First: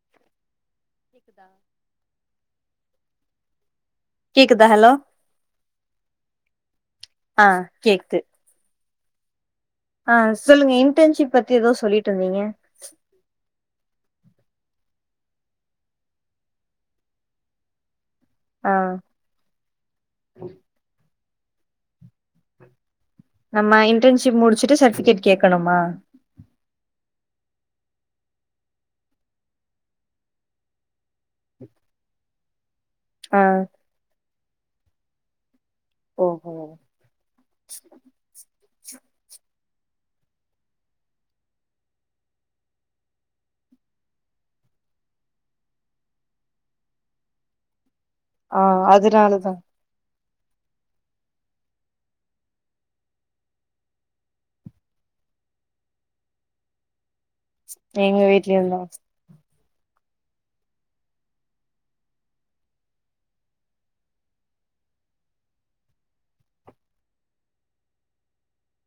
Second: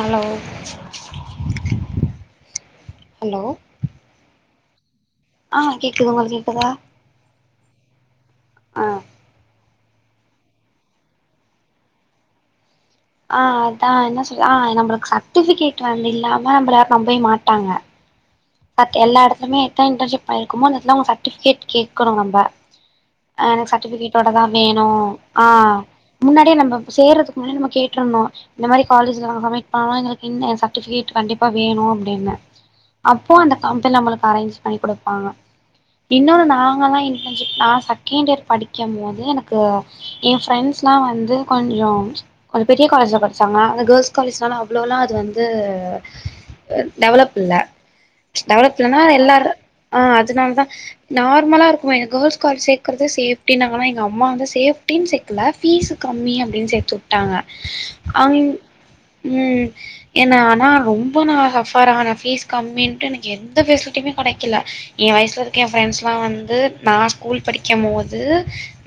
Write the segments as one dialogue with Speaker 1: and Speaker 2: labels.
Speaker 1: Hello
Speaker 2: கேக்குதா
Speaker 1: hello
Speaker 2: குது hello
Speaker 1: ஆஹ் கேக்குது உங்களுக்கு கேக்குதா
Speaker 2: ஆஹ் கேக்குது
Speaker 1: ஆஹ்
Speaker 2: ஆஹ் சொல்லுங்க இன்டர்ன்ஷிப் பத்தி ஏதோ சொல்லிட்டு இருந்தீங்க
Speaker 1: ஆஹ் அதான் என்ன சொல்ல நம்மளுக்கு சர்டிபிகேட் வந்து இல்லாம நம்மல நம்பவே மாட்டாங்க
Speaker 2: ஆ
Speaker 1: பட் எல்லா இடத்துலயுமே எத்தனை இன்ர்ன்ஷிப் பண்ணிருக்கோமோ அந்த எடத்துல ச சட்டுபிகேட் கேட்கணும் நம்ப ஆஹ் எனக்கு
Speaker 2: நம்ம
Speaker 1: சர்ட்டிபிகேட்டோட
Speaker 2: இன்டர்ன்ஷிப்
Speaker 1: தான்
Speaker 2: முடிச்சுட்டு
Speaker 1: வேணும்
Speaker 2: சர்டிபிகேட் கேட்கணுமா
Speaker 1: ஆஹ் முன்னாடியே நம்ம சேறதுக்கு உம் கேட்றனும் இந்த மாரி க காலேஜ்ல சமிட் பண்ணனும் சர்டிபிகேட் கண்டிப்பா வேணும் அப்படின்னு போ
Speaker 2: ஆ
Speaker 1: அந்த காம்பிக்கெல்லாம்முல அரேஞ்ச் பண்ணி குடுப்பாங்க இன்னொரு
Speaker 2: ஓஹோ
Speaker 1: நாங்க எல்லாம் இன்டர்ன்ஷிப் நான் செகண்ட் இயர் படிக்கும் போது எனக் கு என் ஃப்ரெண்ட்ஸ் எல்லாம் வந்து கொஞ்சம் கொஞ்சம் பெரிய காலேஜ்ல படிச்சாங்கா அந்த கேர்ல்ஸ் காலேஜ்லாம் அவ்ளோ எல்லாம் அது வந்து டெவலப் இல்ல
Speaker 2: ஆ
Speaker 1: டெவலப் இல்லனா
Speaker 2: அதனாலதா
Speaker 1: எல்லாரும் ஆஹ் அதனால தான் நார்மல இருக்கும் கேர்ல்ஸ் காலேஜ் சேர்க்கறது சேஃப்டின்னுங்கனா எங்க அம்மா வந்து சேஃப்டின்னு சேர்கல பீஸ் கம்மி அப்படினு சேத்து வுட்டாங்க
Speaker 2: எங்க
Speaker 1: அவிங்
Speaker 2: வீட்லயு தா
Speaker 1: உம் என்ன ஆனா ரொம்ப நான் சஃப்பார் ஆனேன் பீஸ் கம்மின்ட்டு எந்த பெசிலிட்டியுமே கெடைக்கல என் வயசுல இருக்க என் ஃப்ரெண்ட்ஸ் எல்லாம் வந்து நான் ஸ்கூல் படிக்கும் போது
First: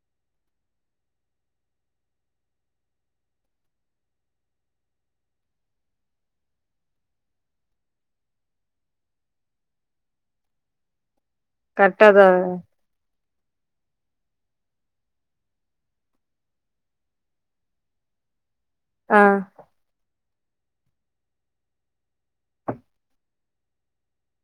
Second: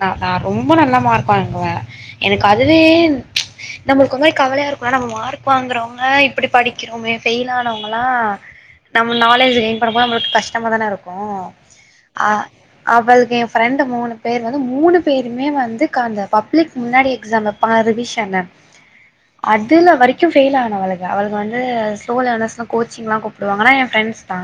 Speaker 1: நான் நான் ரொம்ப நல்லா மார்க் வாங்குவேன் எனக்கு அதுவே நம்மளுக்கு ஒருமாரி கவலையா இருக்கும்ல நம்ம மார்க் வாங்குறவுங்க இப்படி படிக்கிறோமே ஃபெயில் ஆனவங்கல்லாம் நம்ம நாலேஜ்ஜ வின்பண்ணும் போது நம்மளுக்கு கஷ்டமா தானே இருக்கும்
Speaker 2: கரெக்டா தா
Speaker 1: ஆஹ் அ அவள்க என் ஃப்ரெண்டு மூணு பேர் வந்து மூணு பேருமே வந்து அந்த பப்ளிக் முன்னாடி எக்ஸாம் வப்பால்ல ரிவிஷன்
Speaker 2: ஆ
Speaker 1: அதுல வரைக் ச்சு ஃபெயில் ஆன அவளுக்கு அவளுக்கு வந்து ஸ்லோ லேனர்ஸ் கோச்சிங்லா கூப்புடுவாங்க ஏன்னா. ஃப்ரெண்ட்ஸ்தா.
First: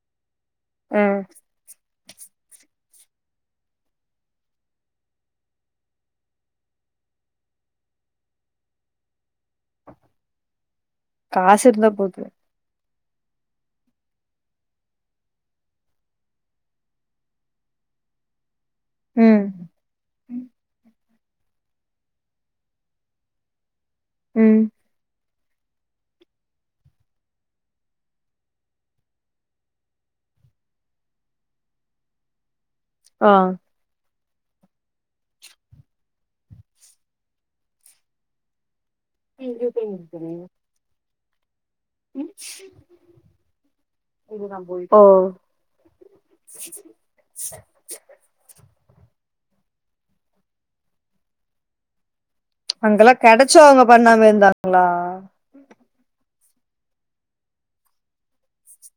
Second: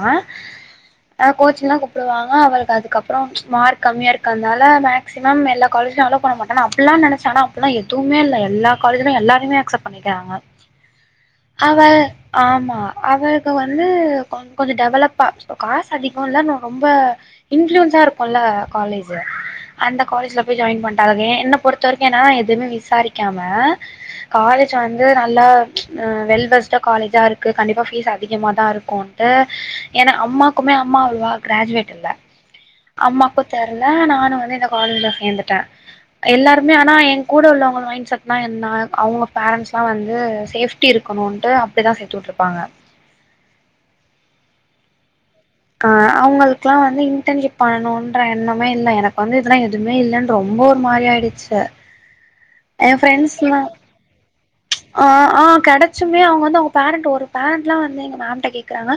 Speaker 1: ஆ கோச்சுனா. கூப்புடுவாங்க அவளுக்கு அதுக்கப்புறோ ம்ச் மார்க் கம்மியா இருக்கிறதுனால மேக்சிமம் எல்லா காலேஜ்லயு அலோ பண்ண மாட்டாங்க அப்படில்லா நெனைச்சானா அப்படி எல்லா எதுவுமே இல்ல எல்லா காலேஜலயும் எல்லாருமே அக்செப்ட் பண்ணிக்கிறாங்க.
Speaker 2: காசு
Speaker 1: அவ
Speaker 2: இருந்தா போது
Speaker 1: ஆமா. அவளுக்கு வந்து. கொஞ் கொஞ்சோ டெவலப்பா ஸோ காசு அதிகோ இல்ல ந ரொம்ப இன்ஃப்ளூயன்ஸாக இருக்கும்ல. காலேஜி
Speaker 2: ம்
Speaker 1: அந்த காலேஜ்ல போய் ஜாயின் பண். டாவே என்ன பொறுத்த வரைக்கு என்னன்னா எதுவுமே விசாரிக்காம.
Speaker 2: ம்
Speaker 1: காலேஜ் வந்து நா. நல்லா ம்ச் வெல் வெஸ்டா காலேஜா இருக்கு கண்டிப்பா பீஸ் அதிகமாதா இருக்குன். ட்டு ஏன்னா அம்மாக்குமே அம்மா [unintelligible] கிராஜுவேட் இல்ல.
Speaker 2: ஆ
Speaker 1: அம்மாக்கு தெர்ல நான். நா வந்து இந்த காலேஜ்ல சேந்துட்ட. எல்லாருமே ஆனா என் கூட உள்ளவங்க மைண்ட்செட்ன்னா என்ன. அவங்க பேரண்ட்ஸ்லாம் வந்து சேஃப்டி இருக். இருக்கனுன்ட்டு அப். அப்படிதா சேர்த்து வுட்டுருப்பாங்க.
Speaker 2: ஓஹோ.
Speaker 1: ஆஹ அவங்களுக்குக்கெல்லா வந்து இன்டர்ன்ஷிப் பண்ணணும்ன்ற எண்ணமே இல்ல. எனக்கு வந்து இதெல்லா எதுவுமே இல்லன்னு ரொம்ப ஒரு மாரி ஆயிடுச்சு. என்
Speaker 2: அங்கெல்லா
Speaker 1: ஃப்ரெண்ட்ஸ்லா
Speaker 2: கெடைச்சவங்க பண்ணாம
Speaker 1: ம்ச்
Speaker 2: இருந்தாங்களா
Speaker 1: ஆஹ ஆஹ கெடச்சுமே அவங்க. வந்து அவங்க பேரண்ட் ஒரு பேரண்ட்லா வந்து எங்க மேம்ட்ட கேக்றாங்க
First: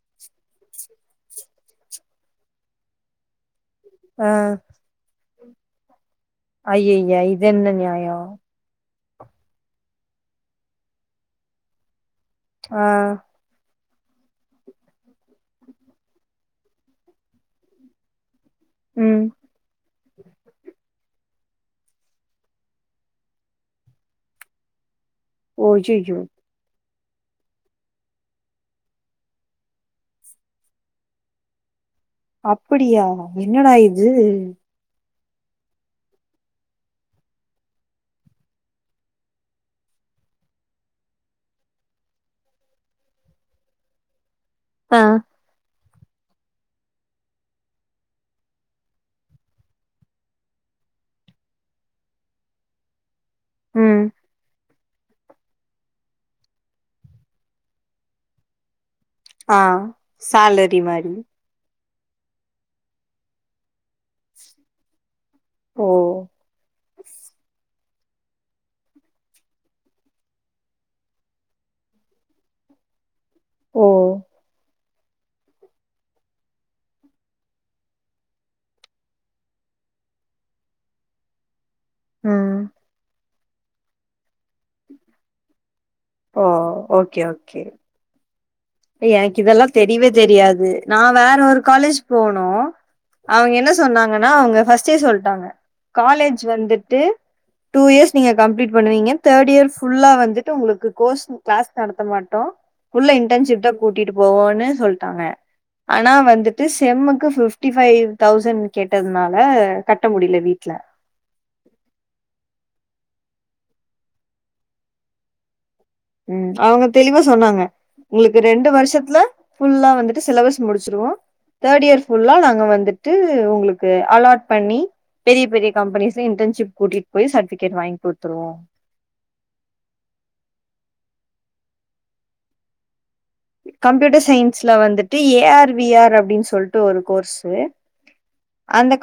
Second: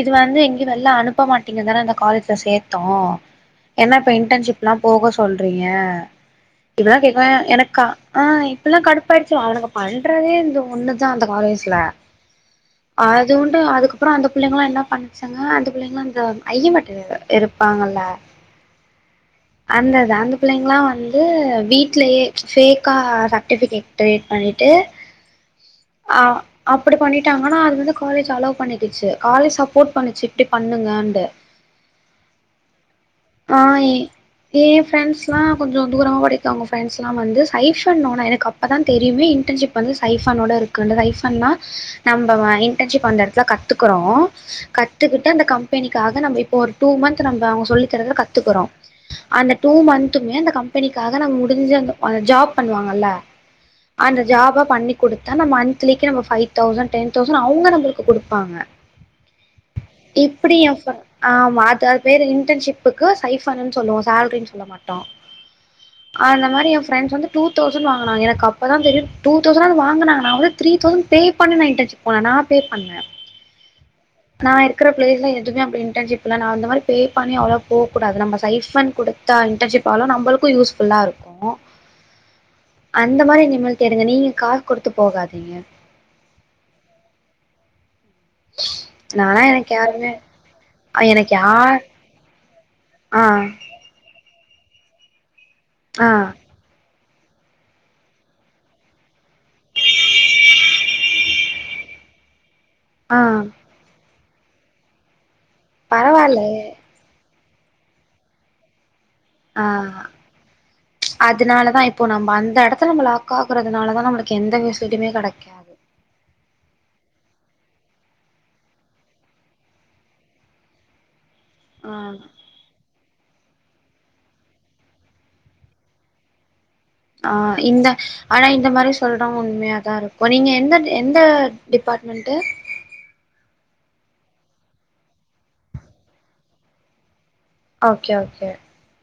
Speaker 1: இது வந்து எங். க வெல்லா அனுப்ப மாட்டீங்கதான இந்த காலேஜ்ல சேத்தோ. என்ன இப்ப
Speaker 2: ஆ
Speaker 1: இடர்ன்ஷிப் எல்லா போக சொல். சொல்றீங்க. இப்பல்லா
Speaker 2: ஐய்யய்ய
Speaker 1: கேக்கவே
Speaker 2: இது என்ன
Speaker 1: எனக்கா
Speaker 2: நியாயோ
Speaker 1: ஆஹ இப்பல்லா கடுப். படிச்சோ அவனுக்கு பண்றதே இந்த ஒண்ணுதா அந்த காலேஜ்ல.
Speaker 2: ஆ
Speaker 1: அது உண்டு அதுக்கு. அப்புறோ அந்த புள்ளைங்களா என்ன பண்ணுச்சு. ங்க அந்த புள்ளைங்களா அந்த. ஐயமட்டனா இருப்பாங்கல.
Speaker 2: ம்
Speaker 1: அந்தது அந்த புள்ளைங்கல்லா வந்து. வீட்லயே பேஃக்கா சர்டிபிகேட் கிரியேட் பண்ணிட்டு.
Speaker 2: ஓ ஐயையோ.
Speaker 1: அப்படி பண்ணிட்டாங்கனா அது வந்து காலேஜ் அலவ் பண்ணிடுச்சு காலேஜ் சப்போர்ட் பண்ணுச்சு இப்ட்டி பண்ணுங்கட்டு
Speaker 2: அப்படியா என்னடா
Speaker 1: ஆஹ்
Speaker 2: இது
Speaker 1: ஏ ஏ ஐ ஃபிரென்ட்ஸ் இப்பலாம் கொஞ்சோ தூரமா படிக்கும் அவங்க ஃப்ரெண்ட்ஸ்லாம் வந்து சைஃபன்னோன்று எனக்கு அப்போ தான் தெரியுமே இன்டர்ன்ஷிப் வந்து சைஃபனோடு இருக்குதுன்னு சைஃபன்னா நம்ம இன்டர்ன்ஷிப் அந்த இடத்துல கத்துக்குறோம்
Speaker 2: ஆ
Speaker 1: கத்துக்கிட்டு அந்த கம் கம்பேனிகாக நம்ம இப்ப ஒரு டூ மந்த் நம்ம அவங்க சொல்லி கத்துக்குறோம் அந்த டூ மந்த்மே கம்பெனிக்காக முடிஞ்ச ஜாப் பண்ணுவாங்கல்ல
Speaker 2: ம்
Speaker 1: அந்த ஜாபா பண்ணி கொடுத்தா நம்ம monthly five thousand ten thousand அவுங்க நம்மளுக்கு கொடுப்பாங்க
Speaker 2: ஆ சேலரி
Speaker 1: எப்படியப்ப
Speaker 2: மாரி
Speaker 1: ஆமா அத வேற இன்டர்ன்ஷிப் க்கு சைஃபனு சொல்லுவ சனு சொல்ல மாட்டோம்
Speaker 2: ஓ
Speaker 1: அந்த மாதிரி ஃப்ரன்ஸ் வந்து டூ தௌசண்ட் வாங்கினாங்க எனக்கு அப்பதான் தெரியுது டூ தௌசண்ட் வாங்குனாங்க நா வந்து த்ரீ தௌசண்ட் பே பண்னுனேன் இன்டர்ஷிப் போனே நா பே பண்ணேன்
Speaker 2: ஓ
Speaker 1: நான் இருக்கிற பிளேஸ்ல எதுவுமே அப்படி இன்ர்ன்ஷிப் இல்ல நான் அந்த மாதிரி பே பண்ணி அவ்வளோ போகூடாது நம்ம சைஃபன் கொடுத்த இன்டர்ன்ஷிப் ஆவோ நம்மளு யூஸ்ஃபுல்லா இருக்கும்
Speaker 2: ம்
Speaker 1: அந்த மாதிரி [unintelligible] காசு கொடுத்து போகாதீங்க
Speaker 2: ஓ ஓக்கே ஓக்கே எனக்கு
Speaker 1: நானா
Speaker 2: இதெல்லாம் தெரியவே
Speaker 1: யாருமே
Speaker 2: தெரியாது நான்
Speaker 1: எனக்கு
Speaker 2: வேற ஒரு
Speaker 1: யார்
Speaker 2: காலேஜ் போனோம்
Speaker 1: ஆ
Speaker 2: அவங்க என்ன சொன்னாங்க ஆனா அவங்க ஃபஸ்ட்டே சொல்லிட்டாங்க
Speaker 1: ஆ
Speaker 2: காலேஜ் வந்துட்டு டூ இயர்ஸ் நீங்க கம்ப்ளீட் பண்ணுவீங்க தேர்ட் இயர் ஃபுல்லா வந்துட்டு உங்களுக்கு கோஸ் கிளாஸ் நடத்த மாட்டோம் ஃபுல்ல
Speaker 1: ஆ
Speaker 2: இன்டன்ஷிப் கூட்டிட்டு போவோம்ன்னு சொல்லிட்டாங்க ஆனா வந்துட்டு
Speaker 1: பரவால்லயே
Speaker 2: செம்முக்கு பிஃப ட்டி ஃபைவ் தௌசண்ட் கெ
Speaker 1: ஆஹ் அதனாலதான் இப்போ நம்ம அந்த இடத்துல நம்ம லாக் காக்குறதுனாலதான் நம்மளுக்கு எந்த விசிட்டுமே கிடைக்காது
Speaker 2: உம் அவங்க தெளிவா சொன்னாங்க உங்களுக்கு ரெண்டு வருஷத்துல ஃபுல்லா வந்துட்டு சிலபஸ் முடிச்சிருவோம் தேர்ட் இயர்
Speaker 1: ஆ
Speaker 2: ஃபுல்லா நாங்க வந்துட்டு உங்களுக்கு அலாட் பண்ணி பெரிய பெரிய கம்பெனிஸ்ல இன்டன்ஷிப்
Speaker 1: ஆஹ் இந்த ஆனா இந்த மாரி சொல்றோம் உண்மையாதான் இருக்கும் நீங்க எந்த எ ந்த டிபார்ட்மெண்ட்
Speaker 2: கம்ப்யூட்டர் சயின்ஸ்ல வந்துட்டு ஏஆர் விஆர் அப்படின்னு சொல்லிட்டு ஒரு கோர்ஸ்
Speaker 1: ஒக்கே ஒக்கே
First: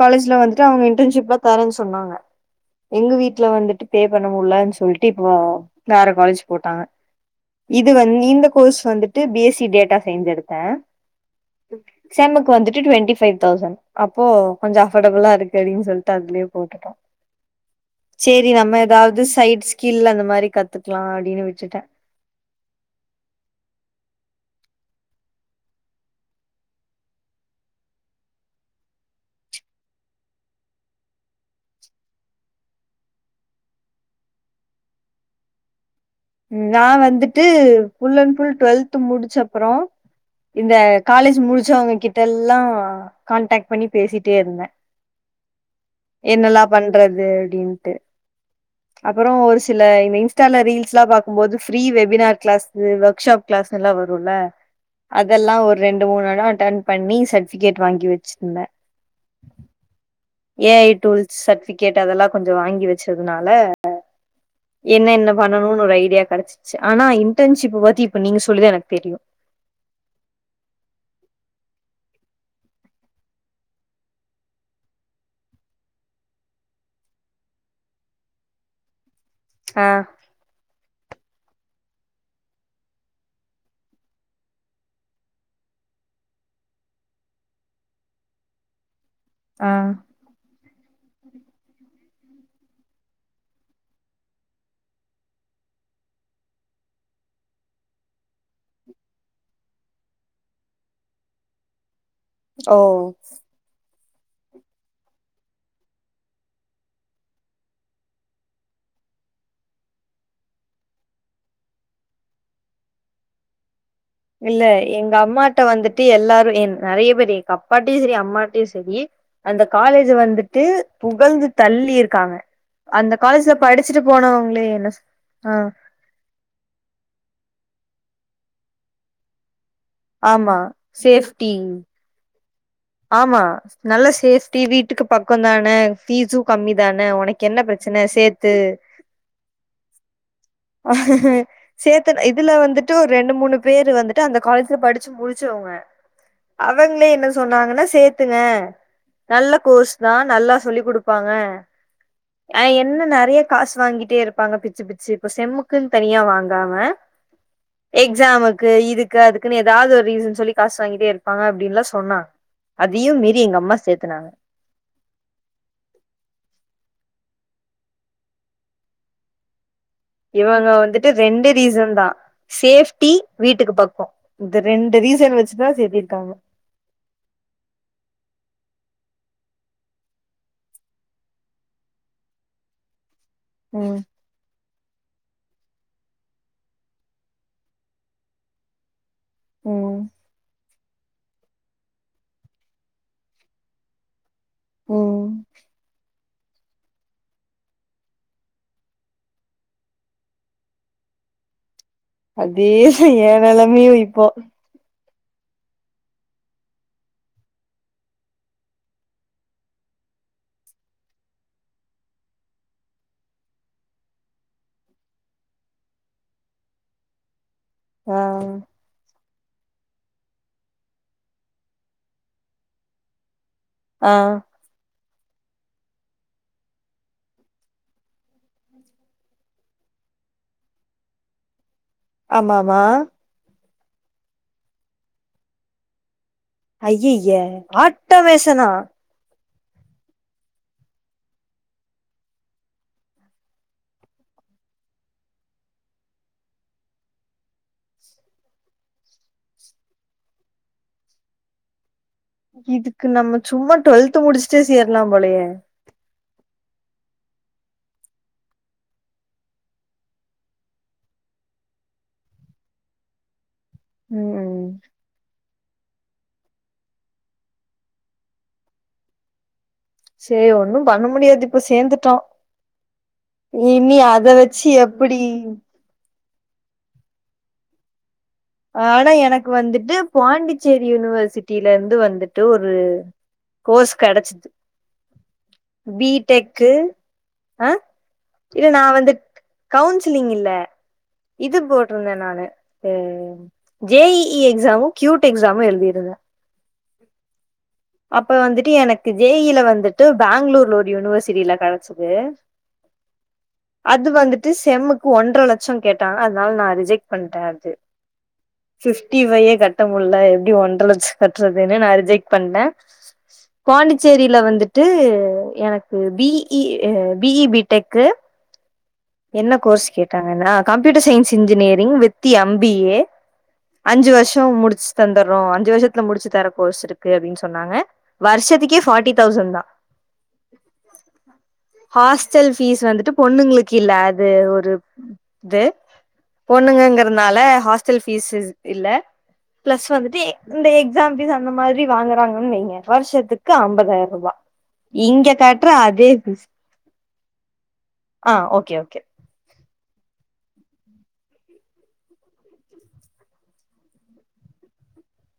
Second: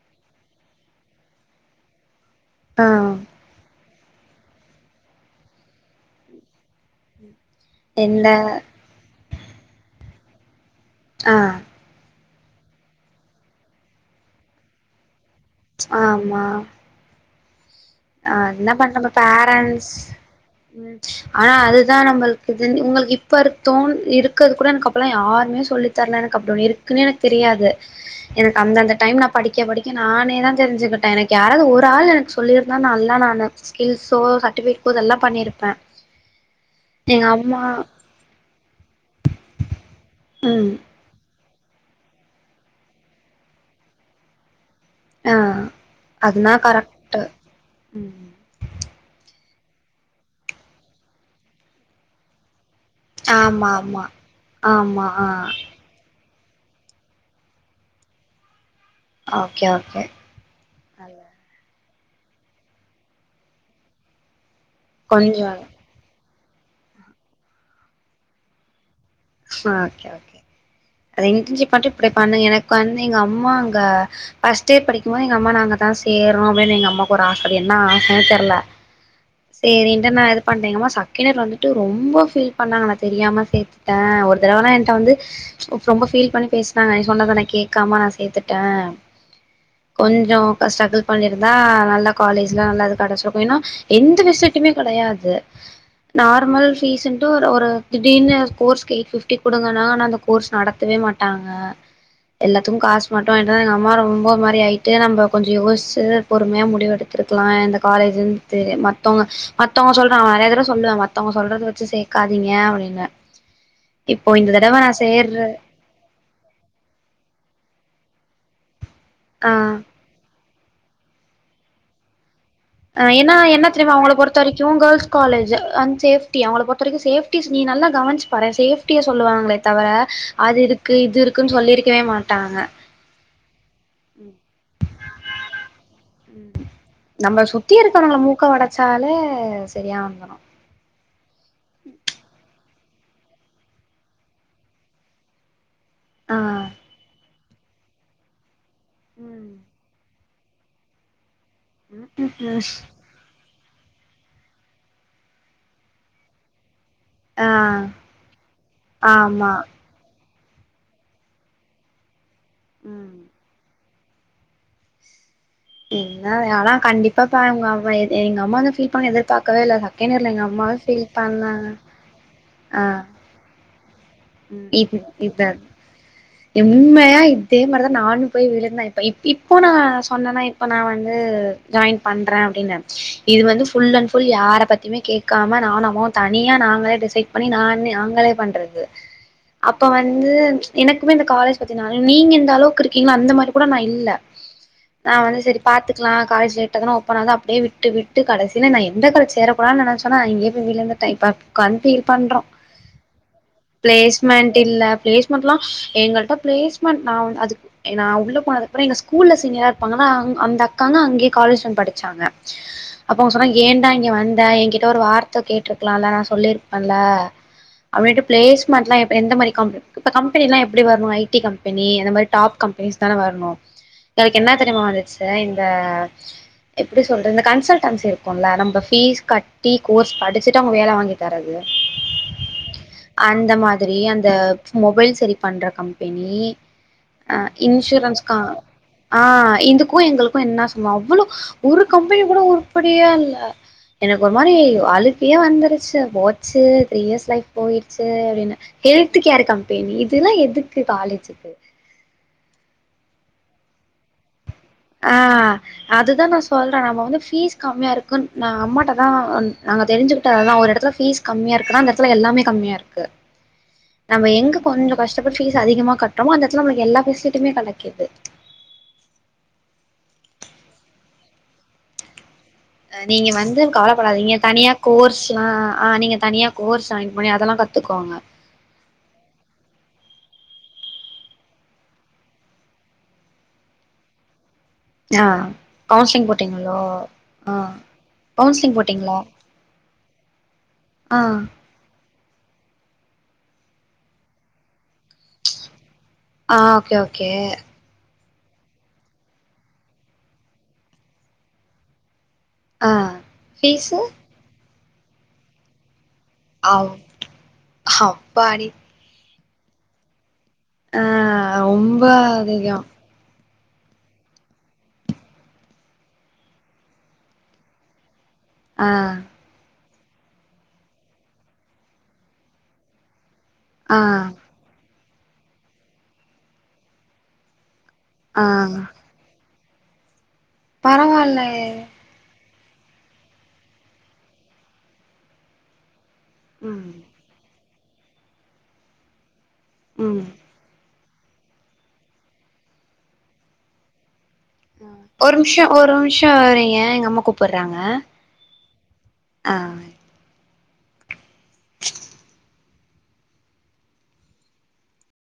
Speaker 2: காலேஜ்ல வந்துட்டு அவங்க இன்டன்ஷிப்புல தரேன்னு சொன்னாங்க
Speaker 1: ஆ
Speaker 2: எங்க வீட்டு்ல வந்துட்டு பே பண்ண முடியலன்னு சொல்லிட்டு இப்போ வேற காலேஜ் போட்டாங்க இது வந்
Speaker 1: இல்ல
Speaker 2: இந்த கோர்ஸ் வந்து பி எஸ் சி டேட்டா எடுத்தேன் அ
Speaker 1: ஆஹ்
Speaker 2: எக்ஸாமுக்கு வந்துட்டு டுவெண்டி ஃபைவ் தௌசண்ட் அப்போ கொஞ்சம் அபர்டபுளா இருக்கு சரின்னு சொல்லிட்டு அதுலயே போட்டுட்டோம்
Speaker 1: அஹ என்ன பண்றம்
Speaker 2: சைட்
Speaker 1: பேரன்ஸ்
Speaker 2: ஸ்கில் அந்த மாரி
Speaker 1: உ
Speaker 2: கத்துக்கலா அப்டின்னு
Speaker 1: ஆனா
Speaker 2: விட்டுட்டே
Speaker 1: அதுதான் நம்மளுக்கு உங்களுக்கு இப்ப ஒருதோனு இருக் கூ எனக்கு அப்பல்லாம் யாருமே சொல்லித்தரல எனக்கு அ இருக்குன்ன எனக்கு தெரியாது எனக்கு அந்தந்த ம் நான் படிக்க படிக்க நானே தான் தெரிஞ்சுக்கிட்டேன் எனக்கு யாராவது ஒரு ஆள் எனக்கு சொல்லியிக் நல்லா நானு ஸ்கில்ஸோ சட்விகோ எல்லாம் பண்ணிருப்பேன்
Speaker 2: நான் வந்துட்டு புல்லன்புல் டுவெல்த் முடிச்ச அப்பறம்
Speaker 1: ம்
Speaker 2: இந்த கால் காலே் முடிச்ச அவங்ககிட்ட எல்லாம் கான்டாக்ட் பண்ணி பேசிட்டே இருந்தேன்
Speaker 1: ஆ அதுனா
Speaker 2: என்னல்லாம்
Speaker 1: கரெக்ட்டு
Speaker 2: பண்றது அப்படின்ட்டு
Speaker 1: ம்
Speaker 2: அப்புறம் ஒரு இல்ல இந்த இன்ஸ்டால ரீல்த்து ஆக்சுவலா பாக்கும் போது ஃப்ரீ வெபினார் கிளாஸ் இதுஒர்க்ஷாப்
Speaker 1: ஆமா
Speaker 2: கிளாஸ்ல்லாம்
Speaker 1: ஆமா
Speaker 2: வரும்ல
Speaker 1: ஆமா ஆ
Speaker 2: அதெல்லாம் ஒரு ரெண்டு மூணு ழான் டன் பண்ணி சர்ட்பிகேட் வாங்கி வச்சிருந்தே
Speaker 1: okay okay
Speaker 2: A I tools சட்விக் கேட்ட அதெல்லா கொஞ்ச வாங்கி வச்சதுனால என்ன ன்ன வ
Speaker 1: கொஞ்சோ
Speaker 2: ன்னுடு ஒரு ஐடியா கெடச்சு ஆனா இன்டர்ன்ஷிப் பத்தி இப்ப நீங்க சொல்லி தான் எனக்கு தெரியும்
Speaker 1: ஓகே ஓகே அது இன்டர்ன்ஷிப் மட்டும் இப்டி பண்ணு எனக்கு வந்து எங்க அம்மா அங்க ப்ஸ்ட் எ படிக்கும் போது எங்க அம்மா நாங்கதான் சேறோன்னோம் அப்படின்னு எங்க அம்மாக்கு ஒரு ஆசை என்ன ஆசைனே தெர்ல
Speaker 2: ஆ
Speaker 1: செரின்ட்டு நான் இது பண்டே எங்கம்மா சக் கிணர்ல வந்துட்டு ரொம்ப ஃபீல் பண்ணாங்க தெரியாம சேர்த் ஹேன் ஒரு தடவ னா என்ட்ட வந்து ரொம்ப ஃபீல் பண்ணி பேசுனாங்க நீ சொன்னத நான் கேக்காம நான் சேர்த்துட்டேன்
Speaker 2: ஆ
Speaker 1: கொஞ்ச கஸ் டகுல் பண்ணிருந்தா நல்லக் காலேஜ்லாம் நல்ல கடைச்சி இருக்கும் இன்னும் எந்த பெசிலிட்டியுமே கெடையாது நார்மல் ஃபீஸ் ன்டு ஒர் ஒரு திடிர்னு கோர்ஸ்க்கு எயிட் பிப்டி குடுங்கனாங்க ஆனா அந்த கோர்ஸ் நடத்தவே மாட்டாங்க.
Speaker 2: ஓ
Speaker 1: எல்லாத்துக்கு காஸ் மட்டு வாங்கிட்டு இருந்தாங்க எங்க அம்மா ரொம். ரோம்ப ஒரு மாரி ஆயிட்டு நம்ம கொஞ்சோ யோசிச்சு பொறுமையா முடிவு எடுத்துருக்கலா இந்த காலேஜுன்னு தெ மத்தவங்க மத்தவங்க சொல்றாங்க நறையா தடவ சொல்லுவ மத்தவங்க சொல்றது வச்சு சேர்க்காதிங்க அப்படினுவ.
Speaker 2: இல்ல எங்க அம்மாட்ட வந்துட்டு எல்லாரு என் நெறைய பேரு எங்கப். அப்பாட்டியும் சேரி அம்மாட்டையும் சேரி. அந்த
Speaker 1: ஆ
Speaker 2: காலேஜ் வந்து. விட்டு புகழ்ந்து தள்ளி இருக்காங்க. அந்த
Speaker 1: ஏன்னா
Speaker 2: காலேஜ்ல
Speaker 1: என்ன தெரியுமா
Speaker 2: படிச்சுட்டு
Speaker 1: அவங்க பொறுத்த
Speaker 2: போனவங்களே
Speaker 1: வரைக்கு
Speaker 2: என்ன
Speaker 1: கேள்ஸ் காலேஜ்
Speaker 2: ஆ
Speaker 1: அ சேப்டியா அவங்கள பொருத்த வரைக்கு சேஃப்டிஸ் நீ நல்லா. கவன்சி பாரே சேப்டியா சொல்லுவாங்களே தவர
Speaker 2: ஆமா
Speaker 1: அது இருக்கு இது இருக்குன்னு சொல்லியிருக்கவே மாட். டாங்க.
Speaker 2: ஆம்மா. நல்ல சேஃப்டி வீட்டுக்கு பக்கதான பீஸும் கம்மிதா உனக்கு
Speaker 1: நம்ம
Speaker 2: என்ன
Speaker 1: சுத்தி
Speaker 2: பிரச்சன
Speaker 1: இருக்கவங்கள
Speaker 2: சேத்து.
Speaker 1: மூக்க ஒடச்சாலே சரியா வந்துரு
Speaker 2: ஹஹேஹ சேத்து இதுல வந்துட். ண்டு ரெண்டு மூணு பேரு வந்துட்டு அந்த காலேஜ்ல படிச்சு முடுச்சவங்க.
Speaker 1: ஆ
Speaker 2: அவங்ளே என்னச். சொன்னாங்கனா. நா சேர்த்துவ.
Speaker 1: ம்
Speaker 2: நல்ல கோர்ஸ்தா. நல்லா சொல்லி குடுப்பாங்க. ஆ என்ன நெறைய
Speaker 1: உஹம்.
Speaker 2: காசு வாங்கிட்டே இருப்பாங்க பிச்சு பிச்சு இப்ப செம்க்குன்னு தனியா வாங்காம.
Speaker 1: ஆ
Speaker 2: எக்ஸாமுக்கு இதுக்கு
Speaker 1: ஆமா
Speaker 2: அதுகுன்னு ஏதாவது ஒரு ரீசன் சொல்லி. காசு வாங்கிட்டே இருப்பாங்க அப்படின்னுலா சொன்னா. அதையு
Speaker 1: ம்
Speaker 2: மீறி எங்க அம்மா சேத். துனாங்க.
Speaker 1: என்ன ஆனா கண்டிப்பா பாருங்க அவ இது எங்க அம்மா வந்து ஃபீல் பண்ணி எதிர்பாக்கவே இல்லடா.
Speaker 2: இவங்க வந்துட்டு ரெண்டு ரீசன்தா சேஃப்டி வீட்டுக்கு பக்கோ. இந்த
Speaker 1: உம்.
Speaker 2: ரெண்டு
Speaker 1: இது
Speaker 2: ரீசன்
Speaker 1: இப்ப
Speaker 2: வச்சுதா சேத்திருக்காங்க
Speaker 1: உன்ம்மையா இதே மாரிதா நானு போய் விள. இருந்த இப்ப இப்போ நா சொன்னனா இப்ப நா வந்து ஜாயின் பண்ற அப்படின்னு. இது வந்து புல்
Speaker 2: ம்
Speaker 1: அண் புல் யார பத். எதையுமே கேக்காம நானு அம்மாவு தனியா நாங்களே டிசைட் பண்ணி நா நாங்களே பண்றது. அப்ப
Speaker 2: ம்
Speaker 1: வந்து ம்ச். எனக்குமே இந்த காலேஜ் பத்தி நீங்க இந்தளவுக்கு இருக்கீங்களா அந்த மாரி கூட நா இல்ல. நா
Speaker 2: ம்
Speaker 1: வந்து சேரி பாத்துக்கலா. காலேஜ் லேட்டதனோ போனாத அப்டியே விட்டு விட்டு கடசியில நான் எந்த காலேஜ் சேர போறேன் நனச்சொன்னா அங்கே விழுந்தட்டே இப்ப கண்டி
Speaker 2: அதே ஏ வேல
Speaker 1: ப்ளேஸ்மெண்ட் இல்ல பளேஸ் மென்டலா எங்களிட்ட பிளேஸ்மெண்ட் நா அது நான் உள்ள போனது அப்புறம் எங்க ஸ்கூல்ல சீனியரா இருப்பாங்கல்ல அந்த அக்காங்க அங்கே காலேஜ் உம் படிச்சாங்க அப்ப அவங்க சொன்னா ஏன்டா இங்க வந்த எங்கிட்ட ஒரு வார்த்த கேட்டுருக்கலாம்ல நா சொல்லிருப்பேன்ல அ
Speaker 2: ஆ
Speaker 1: விடுப் பிளஸ்மட்டெலாம் எப் ப எந்த மாரி இப்ப கம் கம்பெனிலா எப்டி வரனு ஐடி கம்பெனி அந்த மாரி டாப் கம்பெனிஸ் தான வரணும்
Speaker 2: ஆ
Speaker 1: எனக்கு என்ன தெரிம வரு ச்சி இந்த எப்டி சொல்றது இந்த கன்சல்டன்சி இருக்கும்ல நம்ப பீஸ் கட்டி கோர்ஸ் படிச்சுட்டு அவங்க வேல வாங்கி தரது
Speaker 2: ஆம ஆமா
Speaker 1: அந்த மாதிரி அந்த மொபைல் செரி பண்ற கம்பெனி அ
Speaker 2: ஐயிய இந்த ஆட்ட மேசனா
Speaker 1: இதுக்கும் எங்களுக்கும் என்ன சொல்வோ அவ்ளோ ஒரு கம்பெனி கூட ஒருப்படியா இல்ல எனக்கு ஒரு மாரி அலுக்கயே வந்துருச்சு போச்சு த்ரீ இயர்ஸ் லைப் போய் செரின்ன ஹெல்த் கேர் கம்பெனி இதுல்லாம் எதுக்கு காலேஜுக்கு
Speaker 2: இதுக்கு நம்ம சும்மா டுவெல்த் முடிச்
Speaker 1: ஆ அதுதான் நா சொன் சொல்றன் நம்ம வந்து ஃபீஸ் கம்மியா இருக்குன்னு ந அம்மாட்டதான் அ நாங்க தெரிஞ்சுகிட்ட அதான் ஒரு இடத்துல ஃபீஸ் கம்மியா இருக்குன்னா அந்த இடத்துல எல்லாமே கம்மியா இருக்கு நம்ம எங்க
Speaker 2: ம்
Speaker 1: கொஞ்சோ கஷ்டப்பட்டு பீஸ் அதிகமா கட்டுறோமோ அந்த இத்துல நம்மளுக்கு எல்லா பேசிலிட்டியுமே கடக்கிது
Speaker 2: சேரி ஒன்னும் பண்ண முடியாது இப்ப சேர்ந்துட்டோம்
Speaker 1: அ நீங்க வந்து காலப்படாதீங்க தனியா
Speaker 2: எப்டி
Speaker 1: கோர்ஸ் அ ஆ நீங்க தனியா கோர்ஸ் ஜயின் பண்ணி அதெல்லா கத்துக்கோங்க
Speaker 2: ஆனா எனக்கு வந்துட்டு பாண்டிச்சேரி யூனிவர்சிட்டிலந்து வந்துட்டு ஒரு கோர்ஸ் கிடச்சி
Speaker 1: ஆ கவுன்சிலிங்
Speaker 2: பிடெக்கு
Speaker 1: போட்டீங்களோ ஆ
Speaker 2: அ இல்ல
Speaker 1: கவுன்சிலிங்
Speaker 2: நா வந்து
Speaker 1: போட்டீங்களா
Speaker 2: கவுன்சிலிங் இல்ல
Speaker 1: ஆ
Speaker 2: இது போட்டிருந்தேன் நா தா டு ஜே இ இ எக்ஸாம குயூட் எக்ஸாம்மூ எலுதியிருதன்
Speaker 1: கே
Speaker 2: அப்ப வந்துட்டு எனக்கு ஜே இ இ வந்துட்டு பெங்களூர்ல ஒரு யூனிவர்சிட்டில கிடச்சிது
Speaker 1: ஆ ஃபீஸு
Speaker 2: அது வந்துட்டு செம்முக் ஒன்ற லட்சம் கேட் டாங்க அதனால நா
Speaker 1: அவ்
Speaker 2: ரிஜெக்ட் பண்ட்ட
Speaker 1: அப்பாடி
Speaker 2: பிப்டி பைய் கட்டமுள்ளா எப்டி
Speaker 1: ஆ
Speaker 2: ஒன்றலட்சம் கற்றதுனு நா
Speaker 1: ரொம்ப
Speaker 2: ரிஜெக்ட் பண்ண
Speaker 1: அதிகோ
Speaker 2: பாண்டிச்சேரியில வந்துட்டு எனக்கு பிஇ பிஇபிடெக்கு
Speaker 1: ஆ
Speaker 2: என்ன கோர்ஸ் கேட்டு computer science engineering with MBA
Speaker 1: ஆ
Speaker 2: அஞ்சு வருஷம் முடிச்சு தந்தரோம் அஞ்சு வருஷத்துல முடிச்சு தர கோர்ஸ் இருக்கு அப்டின்னு சொன்னாங்க
Speaker 1: ஆ
Speaker 2: வருஷத்துக்கே ஃபார்ட்டி தௌசண்ட் தான்
Speaker 1: பரவாயில்லையே
Speaker 2: பீஸ் வந்துட்டு பொண்ணுங்களுக்கு கில்லாது ஒரு இது
Speaker 1: ம்
Speaker 2: பொண்ணுங்கங்கிறதுனால ஹாஸ் டல் பீஸ் இல்ல பிளஸ் வந்துட்டு
Speaker 1: ம்
Speaker 2: இந்த எக்ஸாம் பீஸ் அந்த மாதிரி வாங்குறாங்கன்னு நீங்க வருஷத்துக்கு ஐம்பதாயிரம் ரூபாய்
Speaker 1: ஒரு நிமிஷம் ஒரு நிமிஷம் வையே எங்க அம்மா கூப்றாங்க
Speaker 2: ஆ ஓகே ஓகே
Speaker 1: ஆ